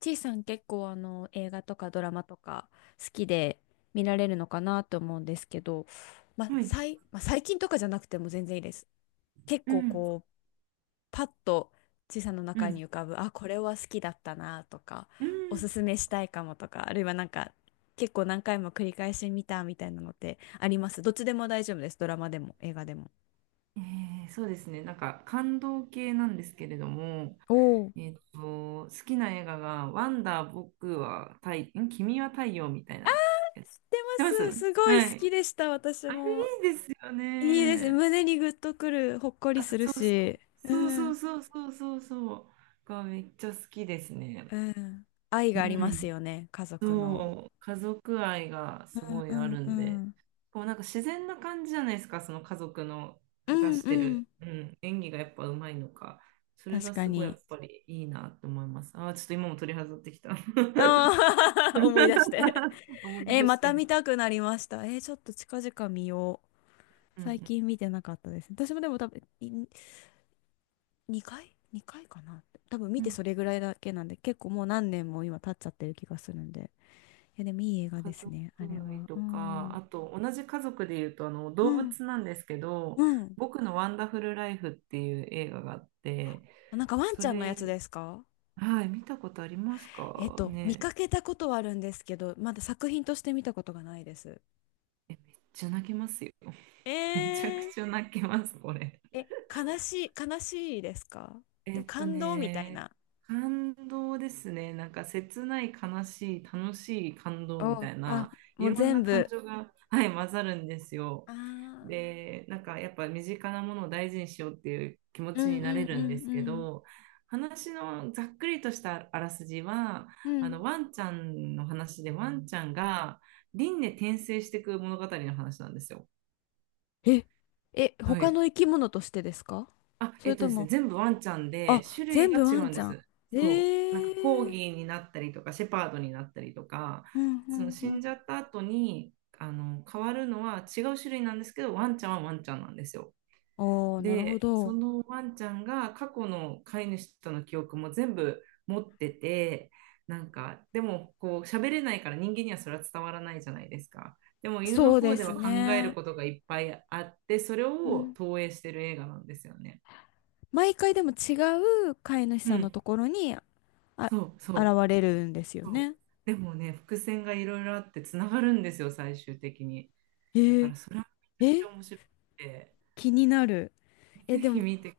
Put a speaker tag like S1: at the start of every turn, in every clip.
S1: ちいさん結構映画とかドラマとか好きで見られるのかなと思うんですけど、まあ
S2: はい。
S1: 最、まあ、最近とかじゃなくても全然いいです。結
S2: う
S1: 構
S2: ん。
S1: こうパッとちいさんの
S2: う
S1: 中
S2: ん。
S1: に浮かぶあこれは好きだったなとか
S2: うん。
S1: おすすめしたいかもとか、あるいはなんか結構何回も繰り返し見たみたいなのってあります？どっちでも大丈夫です。ドラマでも映画でも。
S2: そうですね。なんか感動系なんですけれども、
S1: おお、知
S2: 好きな映画が、ワンダー、僕は太、ん君は太陽みたいな。
S1: って
S2: 知ってます？
S1: ます。すごい
S2: は
S1: 好
S2: い。
S1: きでした。私
S2: あれ
S1: も。
S2: いいですよ
S1: いいですね。
S2: ね。
S1: 胸にグッとくる、ほっこり
S2: あ、
S1: する
S2: そうそう。
S1: し。
S2: そう
S1: う
S2: そう
S1: ん。
S2: そうそうそうそう。がめっちゃ好きです
S1: う
S2: ね。
S1: ん。愛
S2: う
S1: があります
S2: ん。
S1: よね、家族の。
S2: そう、家族愛がす
S1: うん
S2: ご
S1: う
S2: いあ
S1: ん
S2: る
S1: う
S2: んで、
S1: ん。
S2: こうなんか自然な感じじゃないですか、その家族の
S1: う
S2: 出
S1: ん
S2: し
S1: う
S2: て
S1: ん。
S2: る、うん、演技がやっぱうまいのか、それ
S1: 確
S2: が
S1: か
S2: すごいや
S1: に。
S2: っぱりいいなって思います。あー、ちょっと今も取り外ってきた。
S1: ああ 思い出して。
S2: 思い
S1: えー、
S2: 出
S1: ま
S2: し
S1: た
S2: て。
S1: 見たくなりました。えー、ちょっと近々見よう。
S2: う
S1: 最
S2: ん、
S1: 近見てなかったです。私もでも多分、2回？ 2 回かな、多分見
S2: うん。う
S1: て
S2: ん。
S1: それぐらいだけなんで、結構もう何年も今経っちゃってる気がするんで。いや、でもいい映画で
S2: 家
S1: す
S2: 族
S1: ね、あれ
S2: 愛
S1: は。
S2: と
S1: う
S2: か、
S1: ん。
S2: あと同じ家族でいうとあの
S1: う
S2: 動
S1: ん。
S2: 物なんですけど、
S1: うん。
S2: 僕のワンダフルライフっていう映画があって、
S1: あ、なんかワン
S2: そ
S1: ちゃんのやつ
S2: れ
S1: ですか？
S2: はい、見たことありますか
S1: 見か
S2: ね？
S1: けたことはあるんですけど、まだ作品として見たことがないです。
S2: じゃ泣けますよ。めちゃく
S1: えー、
S2: ちゃ泣けます、これ。
S1: え、悲しいですか？で
S2: え
S1: も
S2: っと
S1: 感動みたい
S2: ね、
S1: な。
S2: 感動ですね。なんか切ない、悲しい、楽しい感動み
S1: お、
S2: たい
S1: あ、
S2: な、い
S1: もう
S2: ろん
S1: 全
S2: な感
S1: 部。
S2: 情が、はい、混ざるんですよ。
S1: あー。
S2: で、なんかやっぱ身近なものを大事にしようっていう気持
S1: う
S2: ちに
S1: ん
S2: な
S1: う
S2: れ
S1: んう
S2: るんですけ
S1: ん
S2: ど、話のざっくりとしたあらすじは、
S1: うん。うん。
S2: ワンちゃんの話で、ワンちゃんが輪廻転生していく物語の話なんですよ。
S1: え、え、
S2: は
S1: 他
S2: い。
S1: の生き物としてですか？
S2: あ、
S1: それと
S2: ですね、
S1: も、
S2: 全部ワンちゃんで
S1: あ、
S2: 種類
S1: 全
S2: が
S1: 部
S2: 違
S1: ワ
S2: う
S1: ン
S2: ん
S1: ち
S2: で
S1: ゃん。
S2: す。
S1: え
S2: そう。なんかコー
S1: ー。
S2: ギーになったりとか、シェパードになったりとか、
S1: うんう
S2: その
S1: ん
S2: 死
S1: う
S2: んじゃ
S1: ん。
S2: った後に、変わるのは違う種類なんですけど、ワンちゃんはワンちゃんなんですよ。
S1: おー、なるほ
S2: で、そ
S1: ど。
S2: のワンちゃんが過去の飼い主との記憶も全部持ってて、なんか、でもこう喋れないから人間にはそれは伝わらないじゃないですか。でも犬の
S1: そう
S2: 方
S1: で
S2: では
S1: す
S2: 考える
S1: ね。
S2: ことがいっぱいあって、それ
S1: う
S2: を
S1: ん。
S2: 投影してる映画なんですよね。
S1: 毎回でも違う飼い主
S2: う
S1: さんの
S2: ん、
S1: ところに、あ、
S2: そう
S1: 現
S2: そ
S1: れるんですよ
S2: うそう。
S1: ね。
S2: でもね、伏線がいろいろあってつながるんですよ、最終的に。
S1: え
S2: だか
S1: ー、
S2: らそれはめちゃくち
S1: え、
S2: ゃ面白くて、
S1: 気になる。え、
S2: ぜ
S1: で
S2: ひ
S1: も、
S2: 見てく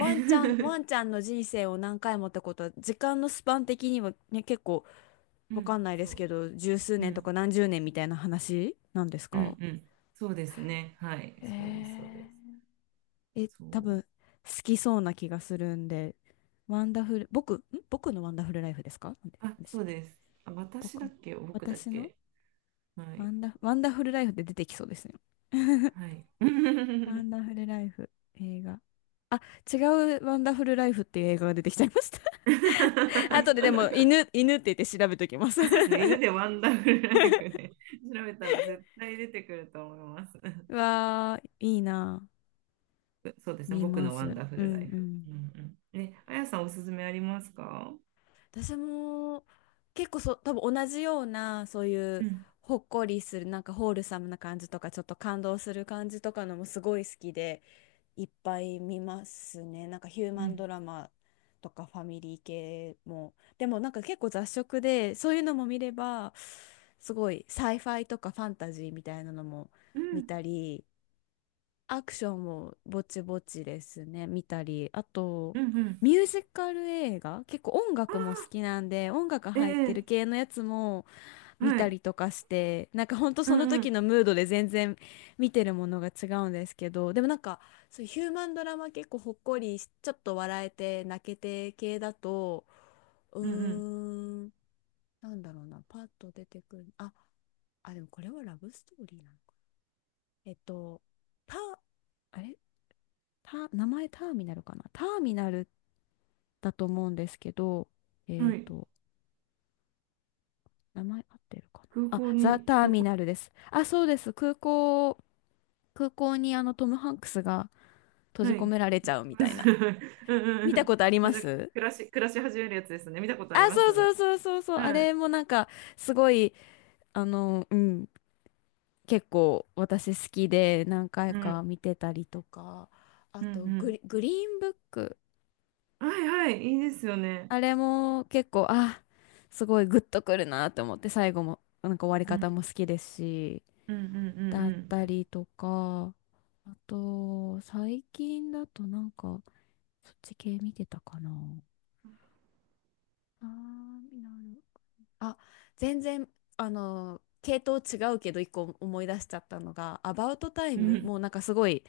S2: ださい。
S1: ンちゃん、ワ ンちゃんの人生を何回もってことは、時間のスパン的にはね、結構
S2: う
S1: わかん
S2: ん、
S1: な いで
S2: そ
S1: す
S2: う。
S1: けど、十数
S2: う
S1: 年とか
S2: ん
S1: 何十年みたいな話なんです
S2: う
S1: か？
S2: んうん。そうですね。はい。
S1: え
S2: そうです、そうで
S1: ー、
S2: す。
S1: え、
S2: そ
S1: 多
S2: う。
S1: 分、好きそうな気がするんで。ワンダフル、僕、ん僕のワンダフルライフですか？なんで
S2: あ、
S1: なんでし
S2: そ
S1: たっ
S2: う
S1: け？
S2: です。あ、私だ
S1: 僕、
S2: っけ僕だっ
S1: 私の
S2: け？はい。
S1: ワンダフルライフって出てきそうですね。
S2: はい。
S1: ワン ダフルライフ、映画。あ、違うワンダフルライフっていう映画が出てきちゃいました。後ででも、犬って言って調べときます。
S2: あ、そうですね。犬で ワンダフルライフで調べたら絶対出てくると思います。
S1: うわー、いいな。
S2: そうですね。
S1: 見
S2: 僕
S1: ま
S2: のワン
S1: す。
S2: ダフ
S1: う
S2: ルラ
S1: ん
S2: イ
S1: う
S2: フ。
S1: ん。
S2: うんうん。ね、あやさんおすすめありますか？
S1: 私も結構そ多分同じような、そうい
S2: う
S1: う
S2: ん
S1: ほっこりするなんかホールサムな感じとか、ちょっと感動する感じとかのもすごい好きでいっぱい見ますね。なんかヒュー
S2: う
S1: マン
S2: ん
S1: ドラマとかファミリー系も。でもなんか結構雑食で、そういうのも見れば、すごいサイファイとかファンタジーみたいなのも
S2: う
S1: 見
S2: ん
S1: たり、アクションもぼちぼちですね、見たり、あと、
S2: うんうん。
S1: ミュージカル映画、結構音
S2: あ
S1: 楽も好
S2: あ、
S1: きなんで、音楽
S2: え
S1: 入ってる
S2: え、
S1: 系のやつも見
S2: は
S1: た
S2: い。
S1: りとかして、なんかほんと
S2: う
S1: その
S2: んう
S1: 時
S2: ん
S1: のムードで全然見てるものが違うんですけど、でもなんか、そういうヒューマンドラマ、結構ほっこりし、ちょっと笑えて泣けて系だと、う
S2: うん
S1: ーん、なんだろうな、パッと出てくる、あ、でもこれはラブストーリーなのか。えっと、パ、あれた、名前ターミナルかな、ターミナルだと思うんですけど、
S2: うん。
S1: えっ
S2: はい。
S1: と、名前合ってるか
S2: 空
S1: なあ。
S2: 港
S1: ザ・
S2: に、
S1: ターミナルです。あ、そうです。空港にトム・ハンクスが閉じ
S2: は
S1: 込
S2: い。
S1: められちゃうみたいな。
S2: うんう
S1: 見
S2: んう
S1: た
S2: ん。
S1: ことあり
S2: で、
S1: ま
S2: なんか、
S1: す？
S2: 暮らし始めるやつですね。見たことあり
S1: あ、
S2: ま
S1: そ
S2: す。
S1: うそうそうそうそう。あ
S2: はい。
S1: れもなんか、すごい、あの、うん、結構私好きで何回
S2: うん。
S1: か見てたりとか、あ
S2: うん。う
S1: とグ
S2: ん。
S1: リ、グリーンブック。
S2: はいはい。いいですよね。
S1: あれも結構、あ、すごいグッとくるなと思って、最後も、なんか終わり
S2: うん。
S1: 方も好きですし、
S2: うんう
S1: だっ
S2: ん
S1: たりとか、あと、最近だとなんか、そっち系見てたかな。あー、なる。あ、全然、あの、系統違うけど、一個思い出しちゃったのが、アバウトタイ
S2: うんうん。う
S1: ム、
S2: ん。
S1: もうなんかすごい、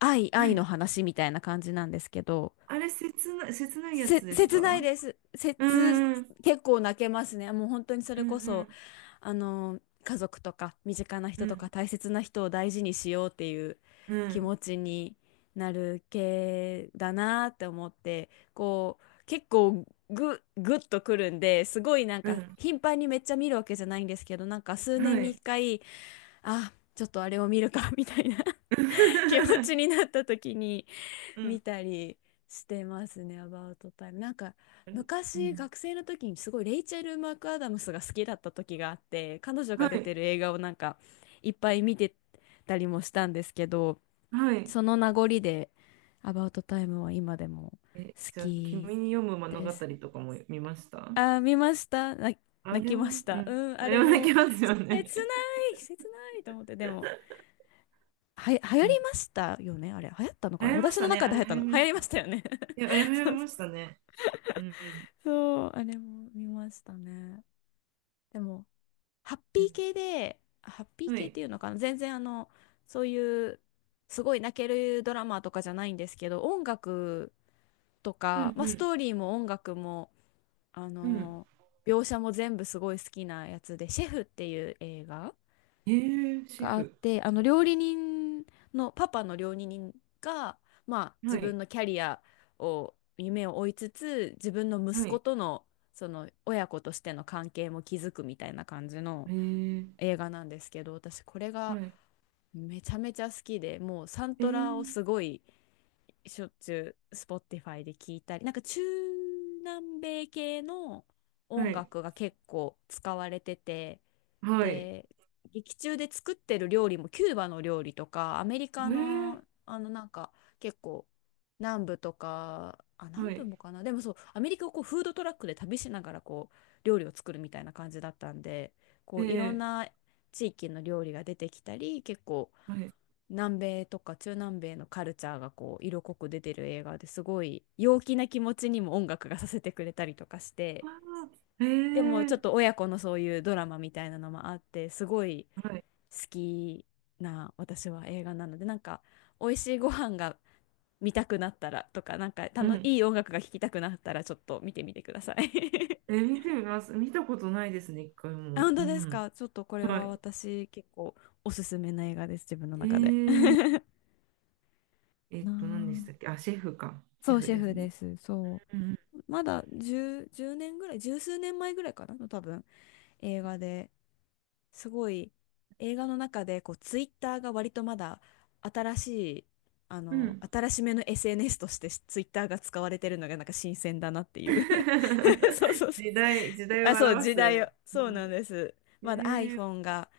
S2: は
S1: 愛
S2: い。
S1: の話みたいな感じなんですけど、
S2: あれ、切ない、切ないやつです
S1: 切な
S2: か？
S1: いです。
S2: う
S1: 切、
S2: んうん
S1: 結構泣けますね。もう本当にそ
S2: う
S1: れこそ、
S2: ん
S1: あの、家族とか身近な
S2: う
S1: 人とか
S2: ん
S1: 大切な人を大事にしようっていう
S2: う
S1: 気
S2: ん
S1: 持ちになる系だなって思って、こう、結構ぐ、ぐっとくるんで、すごいなん
S2: う
S1: か
S2: ん。
S1: 頻繁にめっちゃ見るわけじゃないんですけど、なんか数
S2: は
S1: 年に
S2: い。
S1: 一回、あ、ちょっとあれを見るかみたいな 気持ちに なった時に、
S2: う
S1: 見
S2: ん。
S1: たりしてますね、アバウトタイム。なんか
S2: う
S1: 昔
S2: ん。
S1: 学生の時にすごいレイチェル・マクアダムスが好きだった時があって、彼女
S2: は
S1: が出て
S2: い。
S1: る映画をなんかいっぱい見てたりもしたんですけど、
S2: はい。
S1: その名残でアバウトタイムは今でも
S2: え、
S1: 好
S2: じゃあ、
S1: き
S2: 君に読む物
S1: で
S2: 語
S1: す。
S2: とかも見ました？
S1: あー、見ました。な、
S2: あ
S1: 泣
S2: れ
S1: きまし
S2: も、う
S1: た。
S2: ん。
S1: うん、
S2: あ
S1: あ
S2: れ
S1: れ
S2: も泣
S1: も
S2: きますよね。
S1: 切な切ないと思って、でも。は、流行
S2: う
S1: り
S2: ん。
S1: ましたよね、あれ。流行ったの
S2: 流
S1: かな、
S2: 行りま
S1: 私
S2: し
S1: の
S2: たね。
S1: 中
S2: あ
S1: で
S2: れ
S1: 流行った
S2: 流
S1: の。
S2: 行り
S1: 流
S2: ま
S1: 行
S2: し
S1: りまし
S2: た。
S1: たよね。
S2: いや、あれ流行りまし たね。うん。
S1: そう、あれも見ましたね。でも、
S2: うん
S1: ハッピ
S2: う
S1: ー
S2: ん、は
S1: 系っ
S2: い。
S1: ていうのかな、全然あの、そういう、すごい泣けるドラマとかじゃないんですけど、音楽と
S2: う
S1: か、まあ、ス
S2: ん
S1: トーリーも音楽も、あ
S2: うん。うん。
S1: の、描写も全部すごい好きなやつで、シェフっていう映画
S2: えー、シェ
S1: があっ
S2: フ。
S1: て、あの料理人が、まあ、
S2: は
S1: 自
S2: い。
S1: 分のキャリアを、夢を追いつつ、自分の息
S2: は
S1: 子
S2: い。
S1: とのその親子としての関係も築くみたいな感じの
S2: えー、
S1: 映画なんですけど、私これが
S2: はい。
S1: めちゃめちゃ好きで、もうサン
S2: え
S1: トラを
S2: ー、
S1: すごいしょっちゅう Spotify で聞いたり、なんか中南米系の
S2: は
S1: 音
S2: い。
S1: 楽が結構使われてて。
S2: はい。
S1: で、劇中で作ってる料理もキューバの料理とか、アメリカ
S2: えー、
S1: のあのなんか結構南部とか、あ、
S2: は
S1: 南部
S2: い。
S1: もかな、でもそう、アメリカをこうフードトラックで旅しながらこう料理を作るみたいな感じだったんで、こ
S2: え
S1: ういろん
S2: ー、
S1: な地域の料理が出てきたり、結構
S2: はい。
S1: 南米とか中南米のカルチャーがこう色濃く出てる映画で、すごい陽気な気持ちにも音楽がさせてくれたりとかして、
S2: あー、え
S1: でもちょっ
S2: ー、
S1: と親子のそういうドラマみたいなのもあって、すごい
S2: はい。
S1: 好きな私は映画なので、なんか美味しいご飯が見たくなったらとか、なんかた
S2: う
S1: の
S2: ん。
S1: いい音楽が聴きたくなったら、ちょっと見てみてください。
S2: えー、見てみます。見たことないですね、一回
S1: あ、
S2: も。
S1: 本
S2: う
S1: 当です
S2: ん。
S1: か？ちょっとこれ
S2: は
S1: は
S2: い。
S1: 私結構おすすめな映画です、自分の
S2: え
S1: 中で。
S2: ー、
S1: な
S2: 何でしたっけ？
S1: あ、
S2: あ、シェフか。シ
S1: そ
S2: ェ
S1: う
S2: フ
S1: シェ
S2: です
S1: フで
S2: ね。
S1: す。そ
S2: うん
S1: う、まだ10、年ぐらい、十数年前ぐらいかなの多分映画で、すごい映画の中でこうツイッターが割とまだ新しい
S2: うん。うん。
S1: 新しめの SNS としてツイッターが使われてるのがなんか新鮮だなっていう。 そうそう そう。
S2: 時代、時代を
S1: あ、そう、
S2: 表
S1: 時
S2: す。
S1: 代を、
S2: う
S1: そうなん
S2: ん。
S1: です。
S2: え
S1: まだ
S2: ー、
S1: iPhone が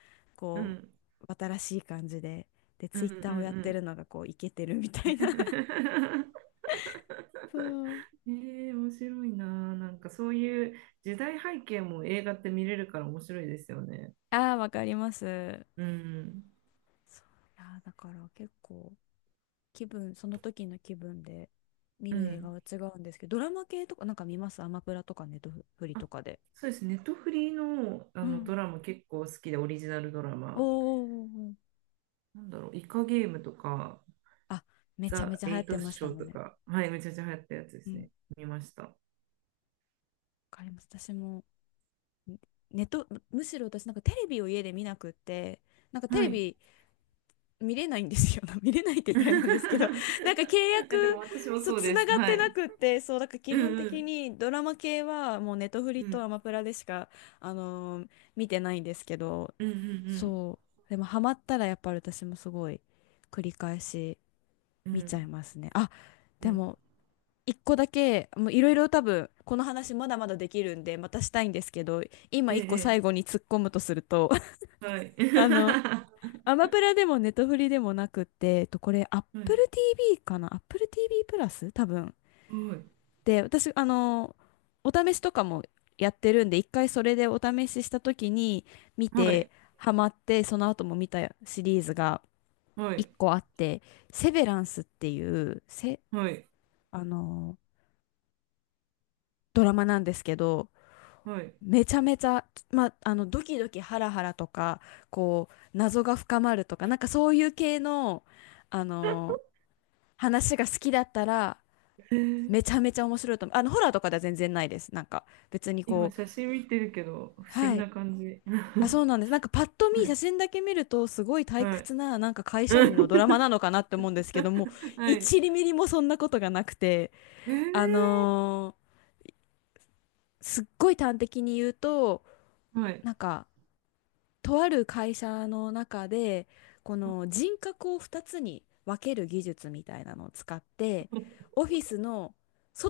S2: う
S1: こ
S2: ん、
S1: う新しい感じで、で
S2: うん、
S1: ツ
S2: う
S1: イッター
S2: ん
S1: をやってる
S2: う
S1: のがこうイケてるみ
S2: ん。
S1: たいな。 そう。
S2: えー、面白いな。なんかそういう時代背景も映画って見れるから面白いですよね。
S1: ああー、わかります。
S2: うん、
S1: そう、いやー、だから結構その時の気分で見
S2: う
S1: る映画
S2: ん。
S1: は違うんですけど、ドラマ系とかなんか見ます、アマプラとかネットフリ
S2: あ、
S1: とかで。
S2: そうです。ネットフリーの、あ
S1: う
S2: の
S1: ん。
S2: ドラマ結構好きで、オリジナルドラ
S1: おー
S2: マ。
S1: おーおーおー。
S2: なんだろう、イカゲームとか、
S1: あ、めちゃめ
S2: ザ・
S1: ちゃ流
S2: エ
S1: 行っ
S2: イ
S1: て
S2: ト
S1: まし
S2: シ
S1: た
S2: ョー
S1: もん
S2: と
S1: ね。
S2: か、はい、めちゃめちゃ流行ったやつで
S1: う
S2: す
S1: ん。
S2: ね。見ました。
S1: わかります。私もネット、むむしろ私なんかテレビを家で見なくって、なんかテ
S2: は
S1: レ
S2: い。
S1: ビ見れないんですよ。見れないって言ったらあれなんですけど、なんか契
S2: えでも
S1: 約、
S2: 私も
S1: そう、
S2: そう
S1: つ
S2: で
S1: な
S2: す。
S1: がっ
S2: は
S1: てな
S2: い。
S1: くって、そう、だから基
S2: うん
S1: 本
S2: う
S1: 的
S2: ん。
S1: にドラマ系はもうネトフ
S2: う
S1: リと
S2: ん
S1: アマプラでしか、あのー見てないんですけど、
S2: うん
S1: そう、でもハマったらやっぱり私もすごい繰り返し
S2: うんう
S1: 見ちゃい
S2: ん。
S1: ますね。あ、
S2: うん
S1: で
S2: うん。
S1: も、一個だけ、もういろいろ多分、この話まだまだできるんで、またしたいんですけど、今
S2: え
S1: 一個
S2: え。
S1: 最
S2: え
S1: 後に突っ込むとすると、
S2: え、はい。
S1: あの、アマプラでもネットフリでもなくって、これ Apple
S2: はい。
S1: TV かな、 Apple TV プラス多分。で、私、お試しとかもやってるんで、一回それでお試しした時に見
S2: は
S1: て、
S2: い。
S1: ハマって、その後も見たシリーズが
S2: は
S1: 一
S2: い。
S1: 個あって、セベランスっていう、せ、
S2: はい。はい
S1: あの、ドラマなんですけど、
S2: はい。
S1: めちゃめちゃ、ドキドキハラハラとか、こう、謎が深まるとか、なんかそういう系の、あの話が好きだったら
S2: えー
S1: めちゃめちゃ面白いと思う。ホラーとかでは全然ないです。なんか別に
S2: 今
S1: こう、
S2: 写真見てるけど、不思
S1: は
S2: 議な
S1: い。
S2: 感じ。
S1: あ、そう なんです。なんかパッと
S2: は
S1: 見、
S2: い。
S1: 写真だけ見るとすごい退
S2: はい。
S1: 屈な、なんか会社
S2: う
S1: 員
S2: ん
S1: のドラマなのかなって思うんですけども、
S2: はい。
S1: 1ミリもそんなことがなくて、
S2: え
S1: あ
S2: ー、
S1: のーすっごい端的に言うと、
S2: はい。
S1: なんかとある会社の中でこの人格を2つに分ける技術みたいなのを使って、オフィスの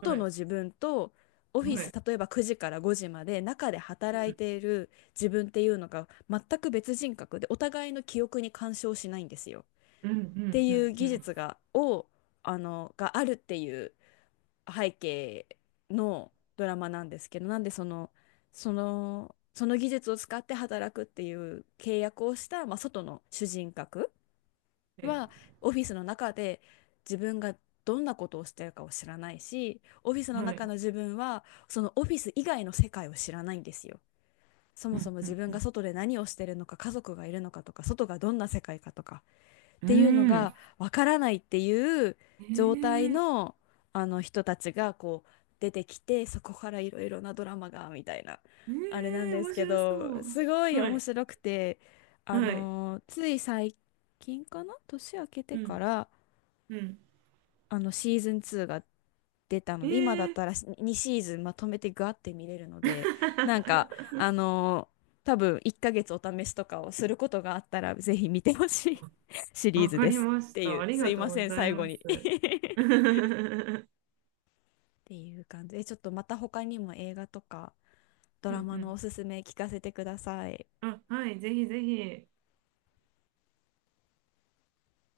S2: は
S1: の
S2: い。
S1: 自分と、オフィ
S2: は
S1: ス
S2: い。
S1: 例えば9時から5時まで中で働
S2: う
S1: い
S2: ん。
S1: ている自分っていうのが、全く別人格でお互いの記憶に干渉しないんですよ
S2: うん。う
S1: って
S2: ん。う
S1: いう
S2: ん。う
S1: 技
S2: ん、
S1: 術があるっていう背景のドラマなんですけど、なんでその技術を使って働くっていう契約をした、まあ、外の主人格
S2: はい。
S1: は、オフィスの中で自分がどんなことをしてるかを知らないし、オフィスの
S2: はい。
S1: 中の自分はそのオフィス以外の世界を知らないんですよ。そ
S2: う
S1: もそ
S2: ん。
S1: も
S2: う
S1: 自分
S2: ん。
S1: が外で何をしてるのか、家族がいるのかとか、外がどんな世界かとか、っ
S2: う
S1: ていうの
S2: ん。
S1: がわからないっていう状態
S2: ええ
S1: の、あの人たちがこう出てきて、そこからいろいろなドラマがみたいなあれなん
S2: ええ、
S1: です
S2: 面
S1: け
S2: 白そ
S1: ど、
S2: う。
S1: すごい
S2: は
S1: 面
S2: い、
S1: 白くて、
S2: はい、
S1: つい最近かな、年明けて
S2: う
S1: か
S2: ん、
S1: ら
S2: うん。
S1: シーズン2が出たの
S2: え
S1: で、今だっ
S2: え
S1: たら2シーズンまとめてガーって見れるので、なんか、多分1ヶ月お試しとかをすることがあったら、ぜひ見てほしい シリー
S2: わ
S1: ズ
S2: か
S1: で
S2: り
S1: す
S2: ま
S1: っ
S2: し
S1: てい
S2: た。
S1: う、
S2: あり
S1: す
S2: が
S1: い
S2: と
S1: ま
S2: う
S1: せ
S2: ご
S1: ん、
S2: ざい
S1: 最後
S2: ま
S1: に
S2: す。
S1: っ
S2: うん
S1: ていう感じで、ちょっとまた他にも映画とかド
S2: う
S1: ラマのお
S2: ん。
S1: すすめ聞かせてください。
S2: あ、はい、ぜひぜひ。